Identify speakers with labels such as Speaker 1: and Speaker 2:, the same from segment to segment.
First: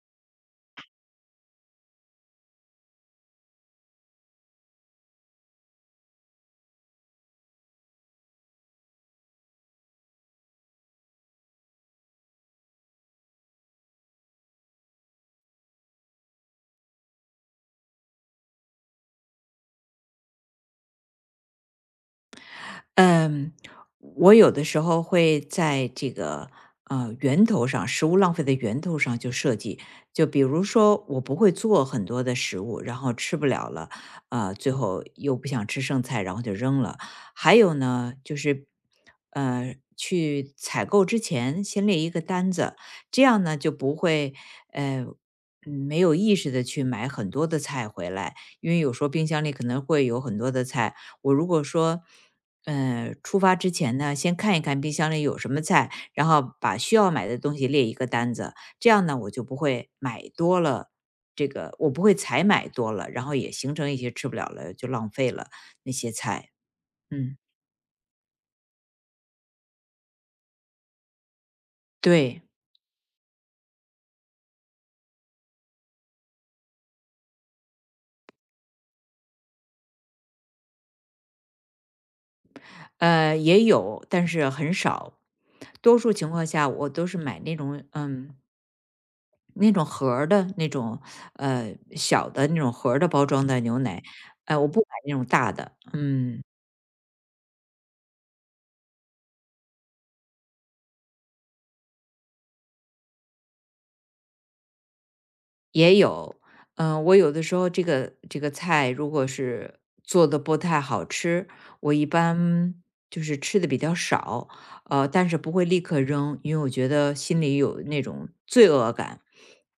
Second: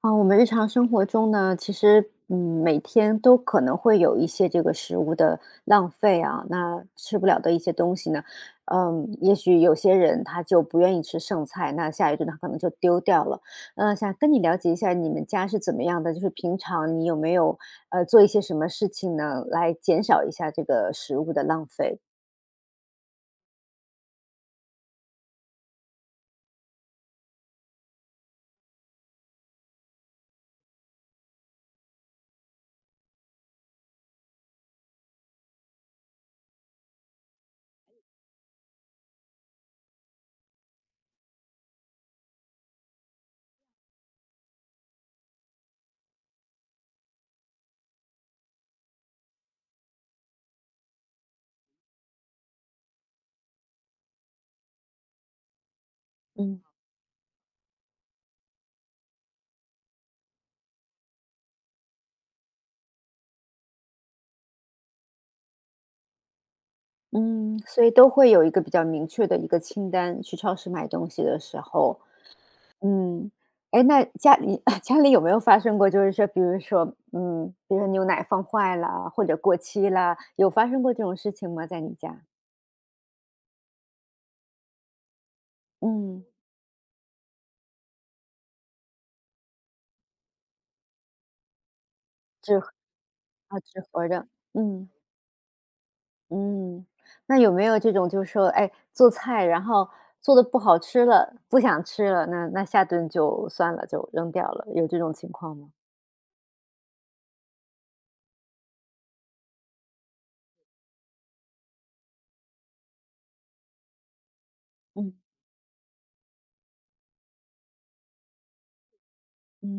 Speaker 1: 啊，我们日常生活中呢，其实每天都可能会有一些这个食物的浪费啊，那吃不了的一些东西呢，也许有些人他就不愿意吃剩菜，那下一顿他可能就丢掉了。想跟你了解一下你们家是怎么样的，就是平常你有没有做一些什么事情呢，来减少一下这个食物的浪费？
Speaker 2: 嗯，我有的时候会在这个源头上，食物浪费的源头上就设计，就比如说我不会做很多的食物，然后吃不了了，最后又不想吃剩菜，然后就扔了。还有呢，就是去采购之前先列一个单子，这样呢就不会呃。嗯没有意识的去买很多的菜回来，因为有时候冰箱里可能会有很多的菜，我如果说出发之前呢，先看一看冰箱里有什么菜，然后
Speaker 1: 嗯
Speaker 2: 把需要买的东西列一个单子，这样呢，我就不会买多了。这个我不会才买多了，然后也形成一些吃不了了就浪费了那些菜。嗯，
Speaker 1: 嗯，所以都会有一个比较明确的一个清单，去超市买东西的时候。
Speaker 2: 对，
Speaker 1: 嗯，哎，那家里 家里有没有发生过，就是说，比如说，比如说牛奶放坏了或者过期了，有发生过这种事情吗？在你家？
Speaker 2: 也有，但是很少。多数
Speaker 1: 嗯，
Speaker 2: 情况下，我都是买那种那种盒儿的那种小的那
Speaker 1: 纸
Speaker 2: 种
Speaker 1: 盒
Speaker 2: 盒儿的包装的
Speaker 1: 啊，
Speaker 2: 牛
Speaker 1: 纸盒
Speaker 2: 奶，
Speaker 1: 儿的，
Speaker 2: 我不买
Speaker 1: 嗯
Speaker 2: 那种大的。嗯。
Speaker 1: 嗯，那有没有这种，就是说，哎，做菜然后做的不好吃了，不想吃了，那下顿就算了，就扔掉了，有这种情况吗？
Speaker 2: 也有，我有的时候这个菜如果是做的不太好吃，我一般就是吃的比较少，
Speaker 1: 嗯
Speaker 2: 但是不会立刻扔，因为我觉得心里有那种罪恶感，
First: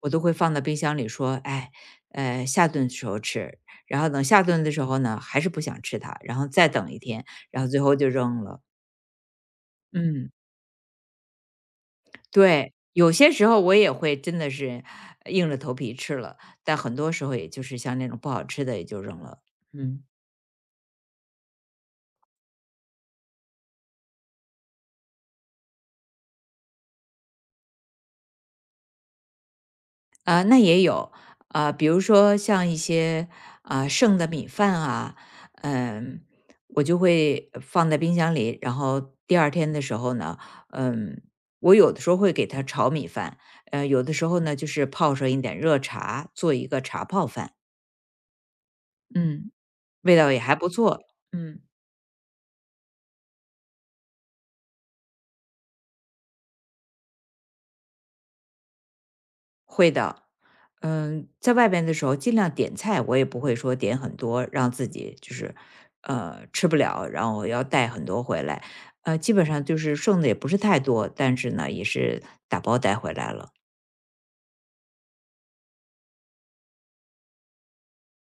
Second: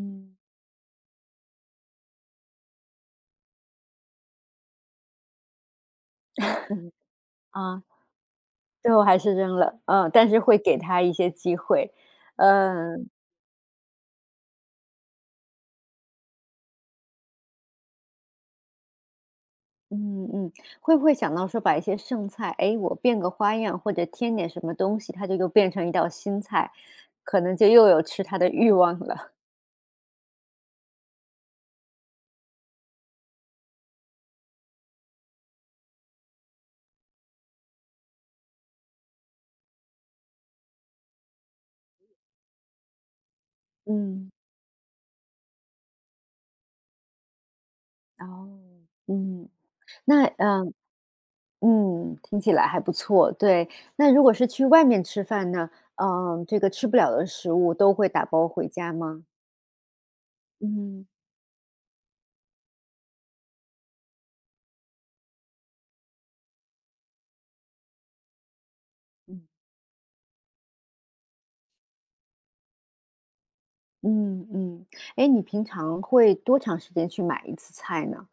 Speaker 2: 我都会放到冰箱里说，哎，下顿的时候吃，然后等下顿的时候呢，还是不想吃它，然后再等一天，然后最
Speaker 1: 啊，
Speaker 2: 后就扔了，
Speaker 1: 最后还是扔了，嗯，但
Speaker 2: 嗯。
Speaker 1: 是会给他一些机会，
Speaker 2: 对，
Speaker 1: 嗯。
Speaker 2: 有些时候我也会真的是硬着头皮吃了，但很多时候也就是像那种不好吃的也就扔了。嗯。
Speaker 1: 嗯嗯，会不会想到说把一些剩菜，哎，我变个花样或者添点什么东西，它就又变成一道新菜，可能就又有吃它的欲望了。
Speaker 2: 啊，那也有，啊，比如说像一些，啊，剩的米饭啊，嗯，我就会放在冰箱里，然后第二天的时候呢，嗯，我有的时候会给它炒米饭，有的时
Speaker 1: 嗯，
Speaker 2: 候呢，就是泡上一点热茶，做一个茶泡饭，
Speaker 1: 哦，嗯，
Speaker 2: 嗯，味
Speaker 1: 那
Speaker 2: 道也还不错。嗯，
Speaker 1: 听起来还不错。对，那如果是去外面吃饭呢，这个吃不了的食物都会打包回家吗？
Speaker 2: 会的。
Speaker 1: 嗯
Speaker 2: 在外边的时候尽量点菜，我也不会说点很多，让自己就是吃不了，然后要带很多回来。基本
Speaker 1: 嗯
Speaker 2: 上就是剩的也不是太多，但是呢，也是打包带回来了，
Speaker 1: 嗯嗯，哎，你平常会多长时间去买一次菜呢？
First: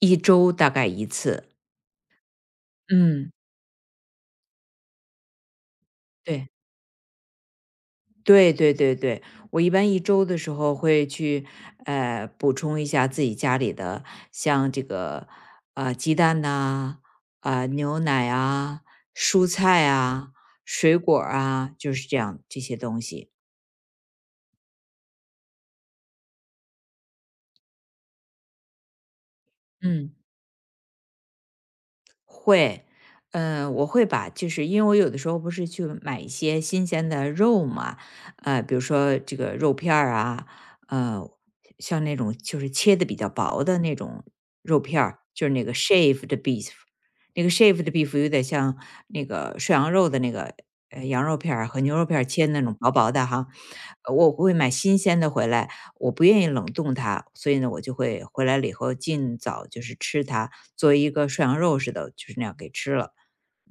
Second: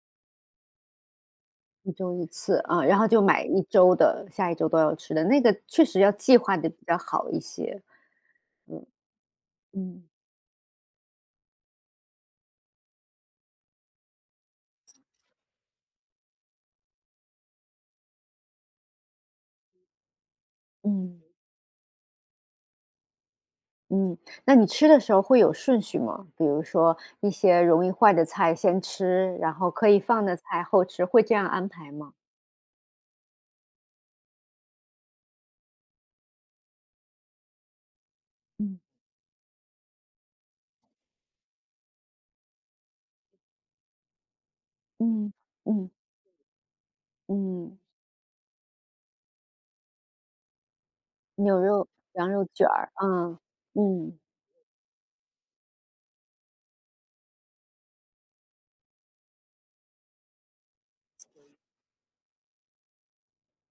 Speaker 2: 一周大概一次。
Speaker 1: 一周一次，啊，然后就
Speaker 2: 嗯，
Speaker 1: 买一周的，下一周都要吃的，那个确实要计
Speaker 2: 对。
Speaker 1: 划的比较好一些。
Speaker 2: 对对对对，我一般一
Speaker 1: 嗯，
Speaker 2: 周的时候会去，补充一下自己家里的，像这个，鸡蛋呐、啊，牛奶啊，蔬菜啊，水果
Speaker 1: 嗯，
Speaker 2: 儿啊，就是这样这些东西。
Speaker 1: 嗯，那你吃的时候会有顺序吗？比如说一些容易坏的菜先吃，然后可以
Speaker 2: 嗯。
Speaker 1: 放的菜后吃，会这样安排吗？
Speaker 2: 会，我会把就是因为我有的时候不是去买一些新鲜的肉嘛，比
Speaker 1: 嗯，
Speaker 2: 如说这个肉片儿啊，呃，像那种就是切的比较薄的那种肉片儿，
Speaker 1: 嗯，
Speaker 2: 就是那个
Speaker 1: 嗯，
Speaker 2: shaved beef，那个
Speaker 1: 嗯，
Speaker 2: shaved beef 有点像那个涮羊肉的那个羊肉片
Speaker 1: 牛
Speaker 2: 儿和
Speaker 1: 肉
Speaker 2: 牛肉片儿
Speaker 1: 羊肉
Speaker 2: 切那
Speaker 1: 卷
Speaker 2: 种薄
Speaker 1: 儿，
Speaker 2: 薄的
Speaker 1: 嗯，
Speaker 2: 哈，
Speaker 1: 嗯。
Speaker 2: 我会买新鲜的回来，我不愿意冷冻它，所以呢，我就会回来了以后尽早就是吃它，做一个涮羊肉似的，就是那样给吃了。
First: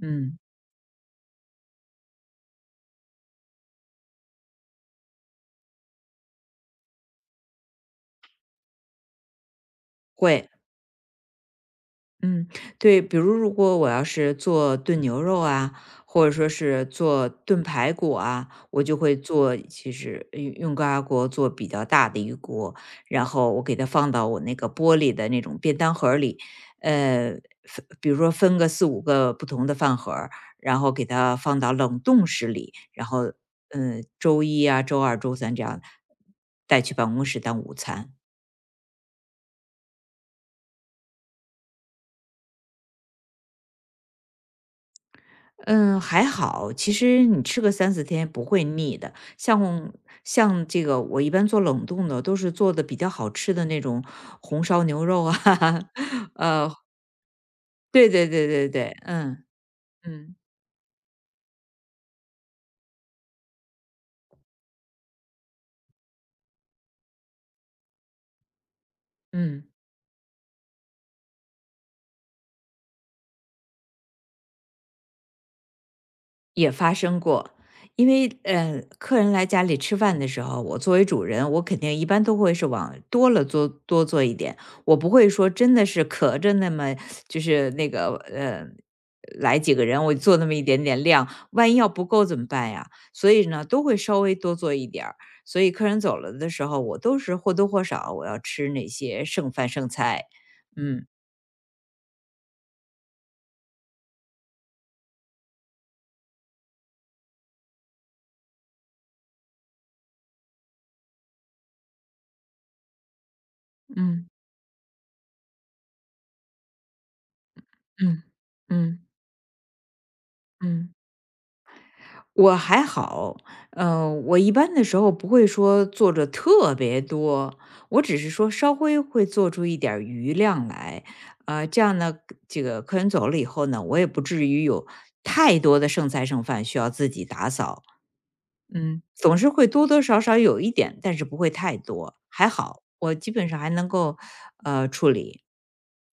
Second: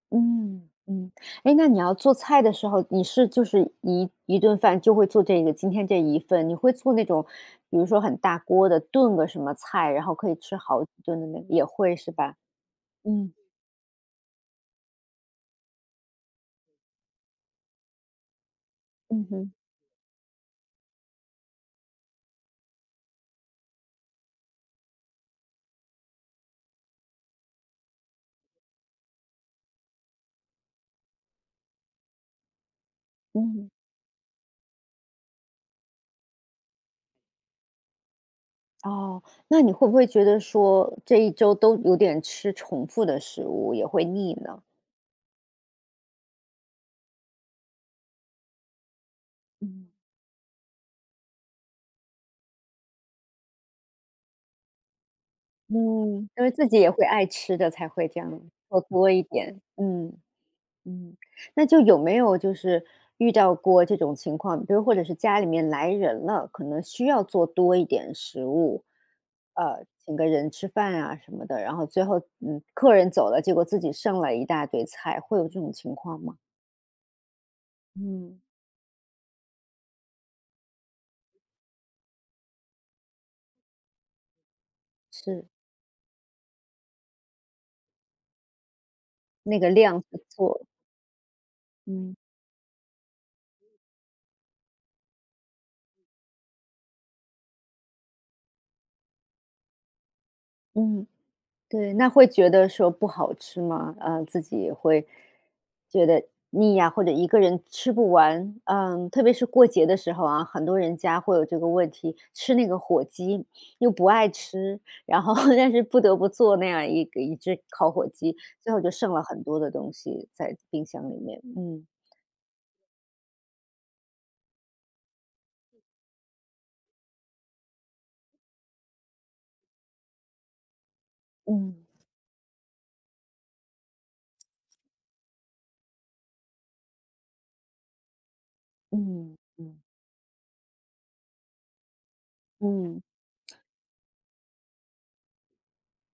Speaker 2: 嗯。
Speaker 1: 嗯嗯，哎，那你要做菜的时候，你是就是一顿饭就会做这个今天这一份，你会做那种，比如说很大锅的炖个什么菜，然后可以
Speaker 2: 会，
Speaker 1: 吃好几顿的那个，也会是吧？
Speaker 2: 嗯，对，比如
Speaker 1: 嗯
Speaker 2: 如果我要是做炖牛肉啊，或者说是做炖排骨啊，我就会
Speaker 1: 嗯哼
Speaker 2: 做，其实用高压锅做比较大的一锅，然后我给它放到我那个玻璃的那种便当盒儿里，呃，分比如说分个4、5个不同的饭盒儿然后给它放到冷冻室里，然后，
Speaker 1: 嗯，
Speaker 2: 周一啊、周二、周三这样带去办公室当午餐。
Speaker 1: 哦，那你会不会觉得说这一周都有点吃重复的食物，也会腻呢？
Speaker 2: 嗯，还好，其实你吃个3、4天不会腻的。
Speaker 1: 嗯
Speaker 2: 像这个我一般做冷冻的，都是做的比较好吃的那种红烧牛肉啊。
Speaker 1: 嗯，因为自己也会爱吃的，才会
Speaker 2: 对
Speaker 1: 这
Speaker 2: 对
Speaker 1: 样
Speaker 2: 对对
Speaker 1: 做
Speaker 2: 对，
Speaker 1: 多一
Speaker 2: 嗯，
Speaker 1: 点。嗯。
Speaker 2: 嗯，
Speaker 1: 嗯，那就有没有就是遇到过这种情况，比如或者是家里面来人了，可能需要做多一点食物，
Speaker 2: 嗯。
Speaker 1: 请个人吃饭啊什么的，然后最后客人走了，结果自己剩了一大堆菜，会有这种情况吗？
Speaker 2: 也发生过。因为，
Speaker 1: 嗯，
Speaker 2: 客人来家里吃饭的时候，我作为主人，我肯定一般都会是往多了做多做一点，我不会
Speaker 1: 是，
Speaker 2: 说真的是咳着那么就是那个来
Speaker 1: 那个
Speaker 2: 几个
Speaker 1: 量
Speaker 2: 人我
Speaker 1: 是
Speaker 2: 做那么
Speaker 1: 做，
Speaker 2: 一点点量，万一要不
Speaker 1: 嗯
Speaker 2: 够怎么办呀？所以呢，都会稍微多做一点儿。所以客人走了的时候，我都是或多或少我要吃那些剩饭剩菜。
Speaker 1: 嗯。对，那会觉得说不好吃吗？自己也会觉得腻呀，或者一个人吃不完。嗯，特别是过节的时候啊，很多人家会有这个问题，吃那个火鸡又不
Speaker 2: 嗯
Speaker 1: 爱吃，然后 但是不得不做那样一只烤火
Speaker 2: 嗯嗯嗯
Speaker 1: 鸡，最后就
Speaker 2: 嗯
Speaker 1: 剩了很多的东西在冰
Speaker 2: 嗯。
Speaker 1: 箱里面。嗯
Speaker 2: 我还好，我一般的时候不会说做着特别多，我只是说稍微会做出一点儿余量来，这
Speaker 1: 嗯
Speaker 2: 样呢，这个客人走了以后呢，我也不至于有太多的剩菜剩饭需要自己打扫，
Speaker 1: 嗯
Speaker 2: 总是会
Speaker 1: 嗯
Speaker 2: 多多少少有一点，但是不会太多，还好，
Speaker 1: 嗯。
Speaker 2: 我基本上还能够处理，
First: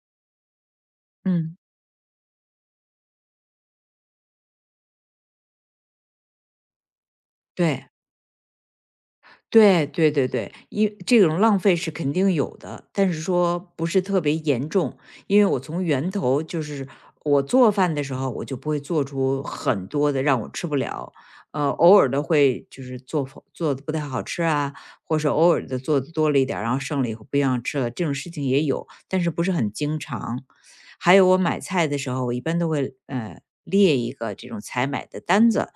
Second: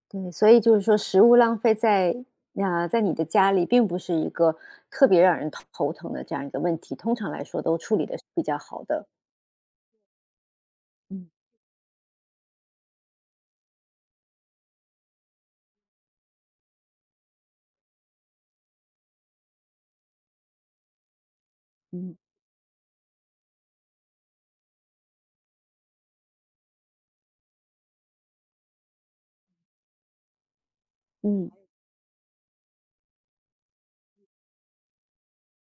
Speaker 1: 对，所以就是说食物浪
Speaker 2: 嗯，
Speaker 1: 费在你的家里，并不是一个特别让人头疼的这样一个问题，通常来说都
Speaker 2: 对。
Speaker 1: 处理的是比较好的。
Speaker 2: 对对对对，因这
Speaker 1: 嗯
Speaker 2: 种浪费是肯定有的，但是说不是特别严重，因为我从源头就是我做饭的时候，我就不会做出很多的让我吃不了，偶尔
Speaker 1: 嗯
Speaker 2: 的会就是做否做的不太好吃啊，或是偶尔的做的多了一点儿然后剩了以后不一样吃了，这种事情也有，但是不是很经常。还有我买
Speaker 1: 嗯
Speaker 2: 菜的时候，我一般都会列一个这种采买的单子，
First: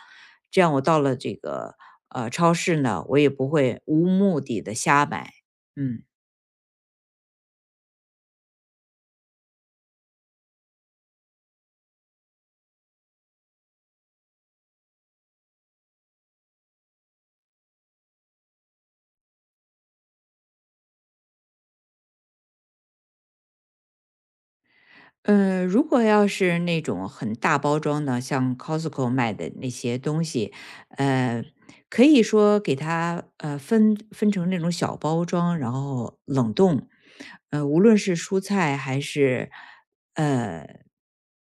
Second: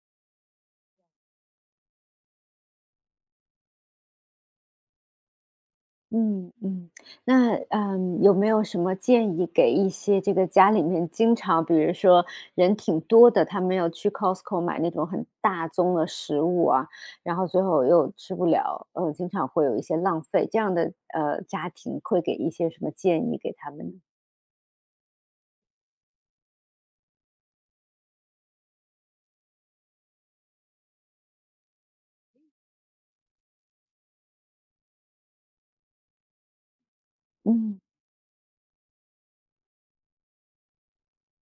Speaker 2: 这样我到了这个超市呢，我也不会无目的的瞎买。嗯。
Speaker 1: 嗯嗯，那有没有什么建议给一些这个家里面经常，比如说人挺多的，他们要去 Costco 买那种很大宗的食物啊，然后最后又吃不了，经常会有一些浪费，这样的家庭会给一些什么建议给他们呢？
Speaker 2: 如果要是那种很大包装的，像 Costco 卖的那些东西，呃，可以说给它分成那种小包装，然后冷冻。
Speaker 1: 嗯
Speaker 2: 无论是蔬菜还是呃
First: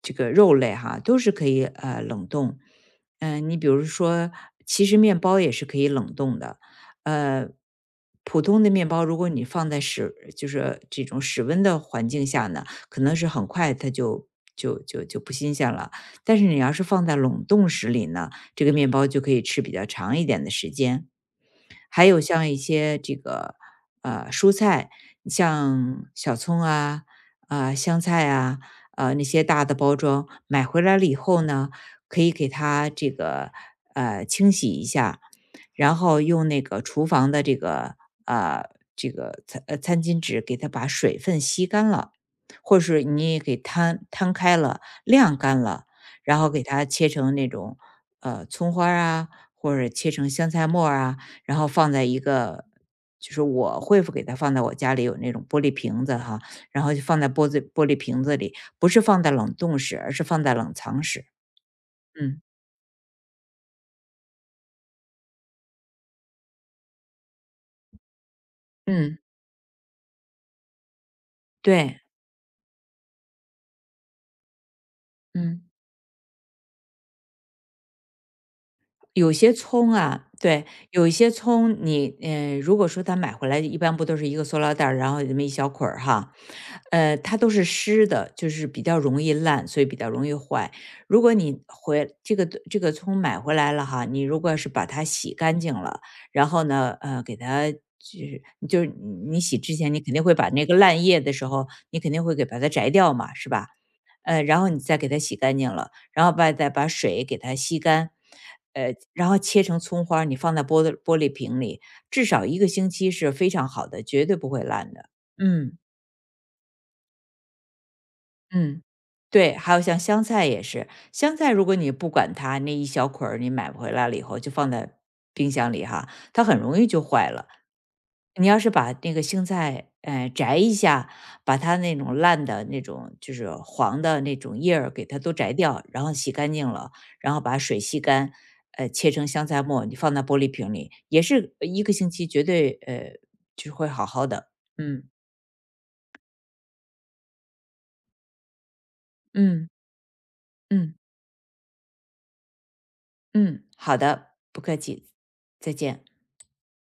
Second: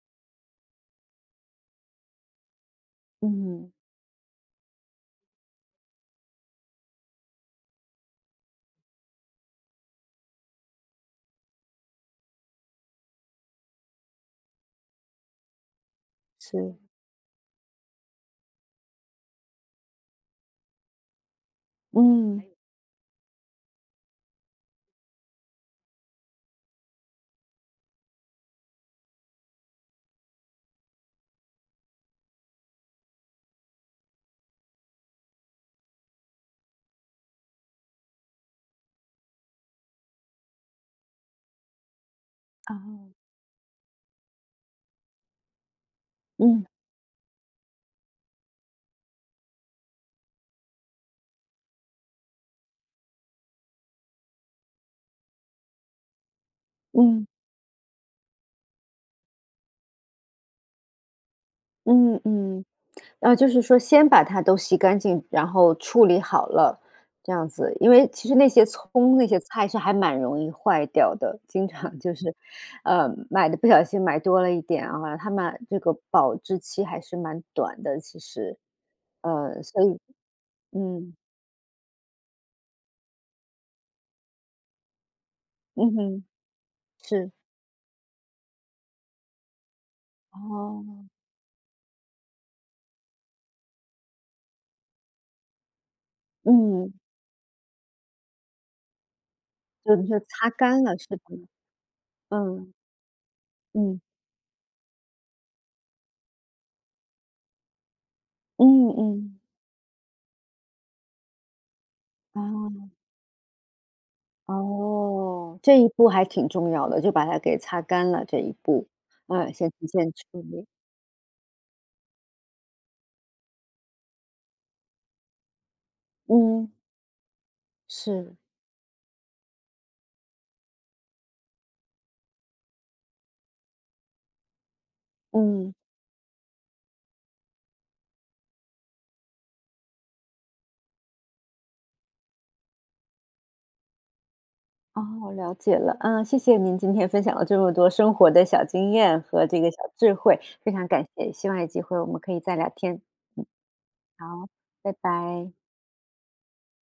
Speaker 2: 这个肉类哈，都是可以冷冻。你比
Speaker 1: 嗯，
Speaker 2: 如说，其实面包也是可以冷冻的。呃，普通的面包，如果你放在就是这种室温的环境下呢。可能是很快它就不新鲜了。但是你要
Speaker 1: 是，
Speaker 2: 是放在冷冻室里呢，这个面包就可以吃比较长一点的时间。还有
Speaker 1: 嗯，
Speaker 2: 像一些这个蔬菜，像小葱啊、啊、香菜啊、那些大的包装，买回来了以后呢，可以给它这个清洗一下，然后用那个厨房的呃这个餐巾纸给它把水分吸干了，
Speaker 1: 啊，
Speaker 2: 或是你也给摊开了、晾干了，然后给
Speaker 1: 嗯
Speaker 2: 它切成那种葱花儿啊，或者切成香菜末儿啊，然后放在一个就是我会给它放在我家里有那种玻璃瓶子哈，然后就放
Speaker 1: 嗯
Speaker 2: 在玻璃瓶子里，不是放在冷冻室，而是放在冷藏室。
Speaker 1: 嗯
Speaker 2: 嗯，
Speaker 1: 嗯，啊，就是说先把它都洗干净，然后处理好了，这样子。因为其实那些葱、
Speaker 2: 嗯，
Speaker 1: 那些菜是还蛮容易坏掉的，经常
Speaker 2: 对，
Speaker 1: 就是，买的不小心买多了一点啊，它们
Speaker 2: 嗯。
Speaker 1: 这个保质期还是蛮短的，其实。
Speaker 2: 有些
Speaker 1: 所
Speaker 2: 葱
Speaker 1: 以
Speaker 2: 啊，对，有一
Speaker 1: 嗯，
Speaker 2: 些葱你，如果说它买回来，一般不都是一个塑料袋儿然后有那么一小捆
Speaker 1: 嗯
Speaker 2: 儿
Speaker 1: 哼，
Speaker 2: 哈，
Speaker 1: 是，
Speaker 2: 它都是湿的，就是比较容易烂，所以比较容易坏。
Speaker 1: 哦，
Speaker 2: 如果你回这个葱买回来了哈，你如果是把它洗干净了，然后
Speaker 1: 嗯，
Speaker 2: 呢，给它就是你洗之前，
Speaker 1: 就
Speaker 2: 你肯
Speaker 1: 是
Speaker 2: 定会
Speaker 1: 擦
Speaker 2: 把那个
Speaker 1: 干了
Speaker 2: 烂
Speaker 1: 是
Speaker 2: 叶
Speaker 1: 吧？
Speaker 2: 的时候，你肯定会给把它
Speaker 1: 嗯，
Speaker 2: 摘掉嘛，是吧？
Speaker 1: 嗯，
Speaker 2: 然后你再给它洗干净了。然后再把水给它吸干，
Speaker 1: 嗯
Speaker 2: 然后
Speaker 1: 嗯。
Speaker 2: 切成葱花儿你放在玻璃瓶里，至少一个
Speaker 1: 啊，
Speaker 2: 星期是非常好的，绝对不会烂的。
Speaker 1: 哦，
Speaker 2: 嗯。
Speaker 1: 这一步还挺重要的，就把它给擦干了这一
Speaker 2: 嗯，
Speaker 1: 步。嗯，
Speaker 2: 对，
Speaker 1: 先
Speaker 2: 还有
Speaker 1: 提
Speaker 2: 像
Speaker 1: 前
Speaker 2: 香
Speaker 1: 处
Speaker 2: 菜也
Speaker 1: 理。
Speaker 2: 是，香菜如果你不管它，那一小捆儿你买回来了以后就放在冰箱里哈，它很
Speaker 1: 嗯，
Speaker 2: 容易就坏了。
Speaker 1: 是，
Speaker 2: 你要是把那个青菜，摘一下，把它那种烂的那种就是黄的那种叶儿给它都摘
Speaker 1: 嗯，
Speaker 2: 掉，然后洗干净了，然后把水吸干，切成香菜末，你放在玻璃瓶里，也是一个星期绝对就会好好的。嗯
Speaker 1: 哦，了解了。嗯，谢谢您今天分享了这么多生活的小经验和这
Speaker 2: 嗯
Speaker 1: 个小智慧，非常
Speaker 2: 嗯。
Speaker 1: 感谢，希望有机会我们可以再聊天。
Speaker 2: 嗯，好的，
Speaker 1: 好，
Speaker 2: 不客
Speaker 1: 拜
Speaker 2: 气，
Speaker 1: 拜。
Speaker 2: 再见。